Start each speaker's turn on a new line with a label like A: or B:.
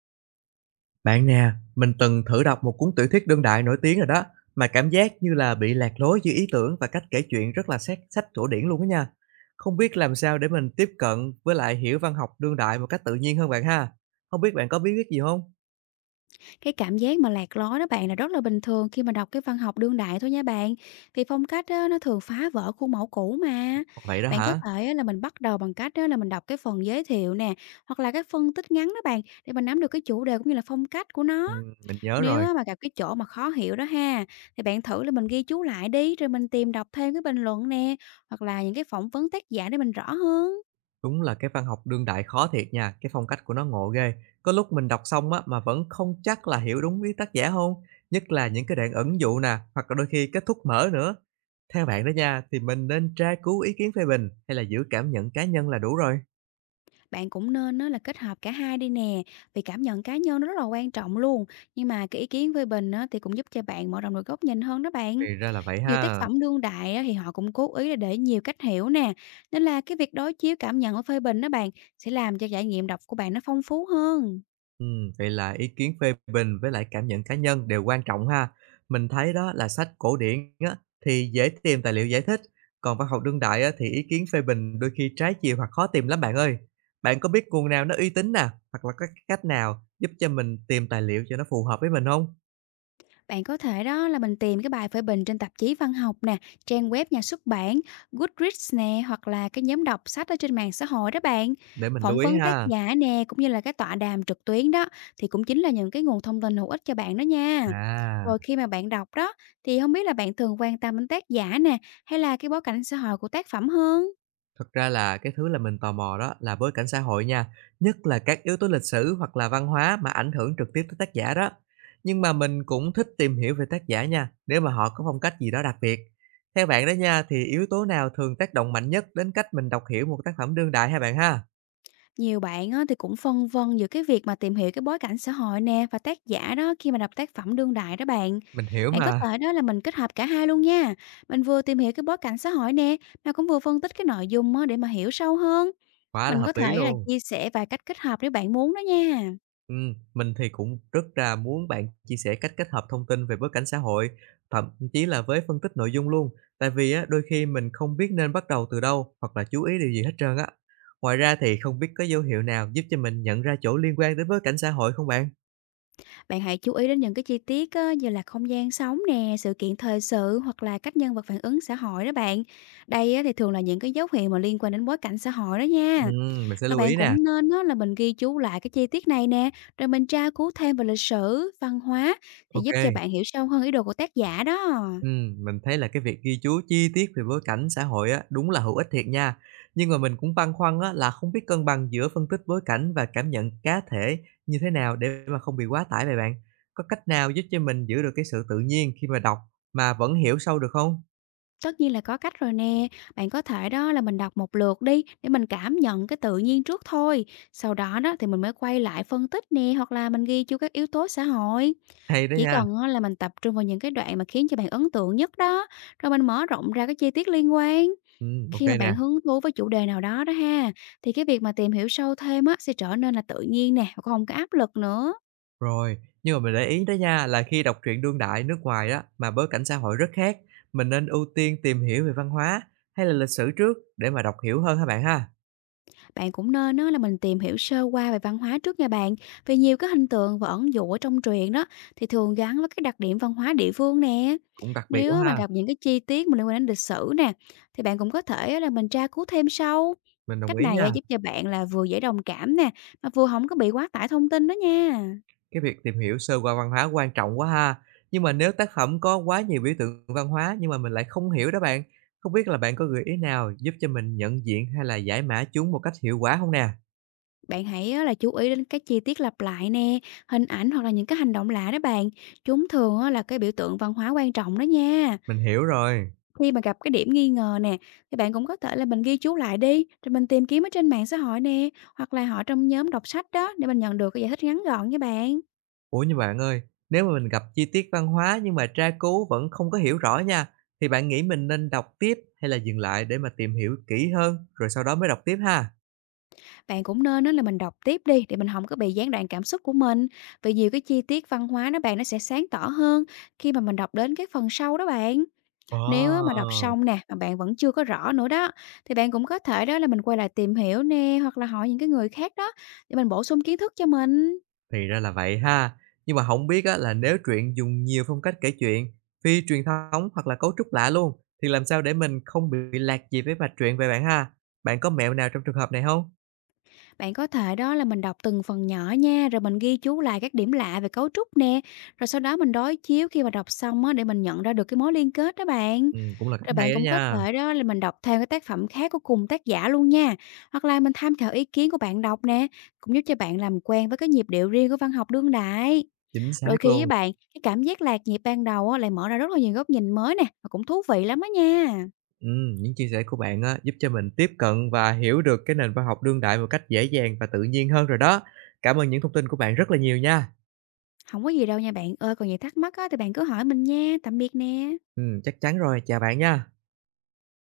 A: Bạn nè, mình từng thử đọc một cuốn tiểu thuyết đương đại nổi tiếng rồi đó, mà cảm giác như là bị lạc lối giữa ý tưởng và cách kể chuyện rất là sát sách cổ điển luôn đó nha. Không biết làm sao để mình tiếp cận với lại hiểu văn học đương đại một cách tự nhiên hơn bạn ha. Không biết bạn có bí quyết gì không?
B: Cái cảm giác mà lạc lối đó bạn là rất là bình thường khi mà đọc cái văn học đương đại thôi nha bạn. Vì phong cách á, nó thường phá vỡ khuôn mẫu cũ mà.
A: Vậy đó
B: Bạn có
A: hả?
B: thể á, là mình bắt đầu bằng cách á, là mình đọc cái phần giới thiệu nè, hoặc là cái phân tích ngắn đó bạn, để mình nắm được cái chủ đề cũng như là phong cách của nó.
A: Mình nhớ
B: Nếu
A: rồi.
B: á, mà gặp cái chỗ mà khó hiểu đó ha, thì bạn thử là mình ghi chú lại đi, rồi mình tìm đọc thêm cái bình luận nè, hoặc là những cái phỏng vấn tác giả để mình rõ hơn.
A: Đúng là cái văn học đương đại khó thiệt nha, cái phong cách của nó ngộ ghê. Có lúc mình đọc xong á mà vẫn không chắc là hiểu đúng ý tác giả không, nhất là những cái đoạn ẩn dụ nè, hoặc là đôi khi kết thúc mở nữa. Theo bạn đó nha, thì mình nên tra cứu ý kiến phê bình hay là giữ cảm nhận cá nhân là đủ rồi?
B: Bạn cũng nên á là kết hợp cả hai đi nè, vì cảm nhận cá nhân nó rất là quan trọng luôn, nhưng mà cái ý kiến phê bình á thì cũng giúp cho bạn mở rộng được góc nhìn hơn đó bạn.
A: Thì ra là vậy
B: Nhiều tác
A: ha.
B: phẩm đương đại á thì họ cũng cố ý là để nhiều cách hiểu nè, nên là cái việc đối chiếu cảm nhận và phê bình đó bạn sẽ làm cho trải nghiệm đọc của bạn nó phong phú hơn.
A: Vậy là ý kiến phê bình với lại cảm nhận cá nhân đều quan trọng ha. Mình thấy đó là sách cổ điển á, thì dễ tìm tài liệu giải thích, còn văn học đương đại á, thì ý kiến phê bình đôi khi trái chiều hoặc khó tìm lắm bạn ơi. Bạn có biết nguồn nào nó uy tín nè, hoặc là có cái cách nào giúp cho mình tìm tài liệu cho nó phù hợp với mình không?
B: Bạn có thể đó là mình tìm cái bài phê bình trên tạp chí văn học nè, trang web nhà xuất bản, Goodreads nè, hoặc là cái nhóm đọc sách ở trên mạng xã hội đó bạn.
A: Để mình lưu
B: Phỏng
A: ý
B: vấn tác
A: ha.
B: giả nè, cũng như là cái tọa đàm trực tuyến đó, thì cũng chính là những cái nguồn thông tin hữu ích cho bạn đó nha.
A: À.
B: Rồi khi mà bạn đọc đó, thì không biết là bạn thường quan tâm đến tác giả nè, hay là cái bối cảnh xã hội của tác phẩm hơn?
A: Thật ra là cái thứ là mình tò mò đó là bối cảnh xã hội nha, nhất là các yếu tố lịch sử hoặc là văn hóa mà ảnh hưởng trực tiếp tới tác giả đó. Nhưng mà mình cũng thích tìm hiểu về tác giả nha, nếu mà họ có phong cách gì đó đặc biệt. Theo bạn đó nha, thì yếu tố nào thường tác động mạnh nhất đến cách mình đọc hiểu một tác phẩm đương đại hả bạn ha?
B: Nhiều bạn á, thì cũng phân vân giữa cái việc mà tìm hiểu cái bối cảnh xã hội nè và tác giả đó khi mà đọc tác phẩm đương đại đó bạn.
A: Mình hiểu
B: Bạn có
A: mà,
B: thể đó là mình kết hợp cả hai luôn nha. Mình vừa tìm hiểu cái bối cảnh xã hội nè, mà cũng vừa phân tích cái nội dung á, để mà hiểu sâu hơn.
A: quá là
B: Mình
A: hợp
B: có
A: lý
B: thể là
A: luôn.
B: chia sẻ vài cách kết hợp nếu bạn muốn đó nha.
A: Mình thì cũng rất là muốn bạn chia sẻ cách kết hợp thông tin về bối cảnh xã hội, thậm chí là với phân tích nội dung luôn, tại vì á, đôi khi mình không biết nên bắt đầu từ đâu hoặc là chú ý điều gì hết trơn á. Ngoài ra thì không biết có dấu hiệu nào giúp cho mình nhận ra chỗ liên quan đến bối cảnh xã hội không bạn?
B: Bạn hãy chú ý đến những cái chi tiết á, như là không gian sống nè, sự kiện thời sự, hoặc là cách nhân vật phản ứng xã hội đó bạn. Đây á, thì thường là những cái dấu hiệu mà liên quan đến bối cảnh xã hội đó nha.
A: Mình sẽ
B: Rồi
A: lưu ý
B: bạn
A: nè.
B: cũng nên á, là mình ghi chú lại cái chi tiết này nè, rồi mình tra cứu thêm về lịch sử, văn hóa, để giúp cho
A: OK.
B: bạn hiểu sâu hơn ý đồ của tác giả đó.
A: Mình thấy là cái việc ghi chú chi tiết về bối cảnh xã hội á, đúng là hữu ích thiệt nha. Nhưng mà mình cũng băn khoăn á, là không biết cân bằng giữa phân tích bối cảnh và cảm nhận cá thể như thế nào để mà không bị quá tải vậy bạn? Có cách nào giúp cho mình giữ được cái sự tự nhiên khi mà đọc mà vẫn hiểu sâu được không?
B: Tất nhiên là có cách rồi nè, bạn có thể đó là mình đọc một lượt đi để mình cảm nhận cái tự nhiên trước thôi. Sau đó đó thì mình mới quay lại phân tích nè, hoặc là mình ghi chú các yếu tố xã hội.
A: Hay đó
B: Chỉ
A: nha.
B: cần á, là mình tập trung vào những cái đoạn mà khiến cho bạn ấn tượng nhất đó, rồi mình mở rộng ra cái chi tiết liên quan.
A: Ok
B: Khi mà
A: nè.
B: bạn hứng thú với chủ đề nào đó đó ha, thì cái việc mà tìm hiểu sâu thêm á sẽ trở nên là tự nhiên nè, và cũng hông có áp lực nữa.
A: Rồi, nhưng mà mình để ý đó nha, là khi đọc truyện đương đại nước ngoài đó mà bối cảnh xã hội rất khác, mình nên ưu tiên tìm hiểu về văn hóa hay là lịch sử trước để mà đọc hiểu hơn hả bạn ha?
B: Bạn cũng nên á là mình tìm hiểu sơ qua về văn hóa trước nha bạn, vì nhiều cái hình tượng và ẩn dụ ở trong truyện đó thì thường gắn với cái đặc điểm văn hóa địa phương nè.
A: Cũng đặc biệt
B: Nếu
A: quá
B: á mà
A: ha.
B: gặp những cái chi tiết mà liên quan đến lịch sử nè, thì bạn cũng có thể á là mình tra cứu thêm sau.
A: Mình đồng
B: Cách
A: ý
B: này
A: nha.
B: á giúp cho bạn là vừa dễ đồng cảm nè, mà vừa không có bị quá tải thông tin đó nha.
A: Cái việc tìm hiểu sơ qua văn hóa quan trọng quá ha. Nhưng mà nếu tác phẩm có quá nhiều biểu tượng văn hóa nhưng mà mình lại không hiểu đó bạn, không biết là bạn có gợi ý nào giúp cho mình nhận diện hay là giải mã chúng một cách hiệu quả không nè?
B: Bạn hãy á là chú ý đến các chi tiết lặp lại nè, hình ảnh, hoặc là những cái hành động lạ đó bạn. Chúng thường á là cái biểu tượng văn hóa quan trọng đó nha.
A: Mình hiểu rồi.
B: Khi mà gặp cái điểm nghi ngờ nè, thì bạn cũng có thể là mình ghi chú lại đi, rồi mình tìm kiếm ở trên mạng xã hội nè, hoặc là hỏi trong nhóm đọc sách đó để mình nhận được cái giải thích ngắn gọn nha bạn.
A: Ủa nhưng bạn ơi, nếu mà mình gặp chi tiết văn hóa nhưng mà tra cứu vẫn không có hiểu rõ nha, thì bạn nghĩ mình nên đọc tiếp hay là dừng lại để mà tìm hiểu kỹ hơn rồi sau đó mới đọc tiếp ha?
B: Bạn cũng nên đó là mình đọc tiếp đi để mình không có bị gián đoạn cảm xúc của mình. Vì nhiều cái chi tiết văn hóa đó bạn nó sẽ sáng tỏ hơn khi mà mình đọc đến cái phần sau đó bạn.
A: Ồ.
B: Nếu á mà đọc xong nè, mà bạn vẫn chưa có rõ nữa đó, thì bạn cũng có thể đó là mình quay lại tìm hiểu nè, hoặc là hỏi những cái người khác đó, để mình bổ sung kiến thức cho mình.
A: Thì ra là vậy ha. Nhưng mà không biết á là nếu truyện dùng nhiều phong cách kể chuyện, phi truyền thống hoặc là cấu trúc lạ luôn, thì làm sao để mình không bị lạc gì với mạch truyện vậy bạn ha? Bạn có mẹo nào trong trường hợp này không?
B: Bạn có thể đó là mình đọc từng phần nhỏ nha, rồi mình ghi chú lại các điểm lạ về cấu trúc nè, rồi sau đó mình đối chiếu khi mà đọc xong á, để mình nhận ra được cái mối liên kết đó bạn.
A: Cũng là cách
B: Rồi bạn
A: hay đó
B: cũng có
A: nha,
B: thể đó là mình đọc theo cái tác phẩm khác của cùng tác giả luôn nha, hoặc là mình tham khảo ý kiến của bạn đọc nè, cũng giúp cho bạn làm quen với cái nhịp điệu riêng của văn học đương đại.
A: chính
B: Đôi
A: xác
B: khi với
A: luôn.
B: bạn, cái cảm giác lạc nhịp ban đầu á, lại mở ra rất là nhiều góc nhìn mới nè, và cũng thú vị lắm á nha.
A: Những chia sẻ của bạn á giúp cho mình tiếp cận và hiểu được cái nền văn học đương đại một cách dễ dàng và tự nhiên hơn rồi đó. Cảm ơn những thông tin của bạn rất là nhiều nha.
B: Không có gì đâu nha bạn ơi, còn gì thắc mắc á, thì bạn cứ hỏi mình nha. Tạm biệt nè.
A: Chắc chắn rồi, chào bạn nha.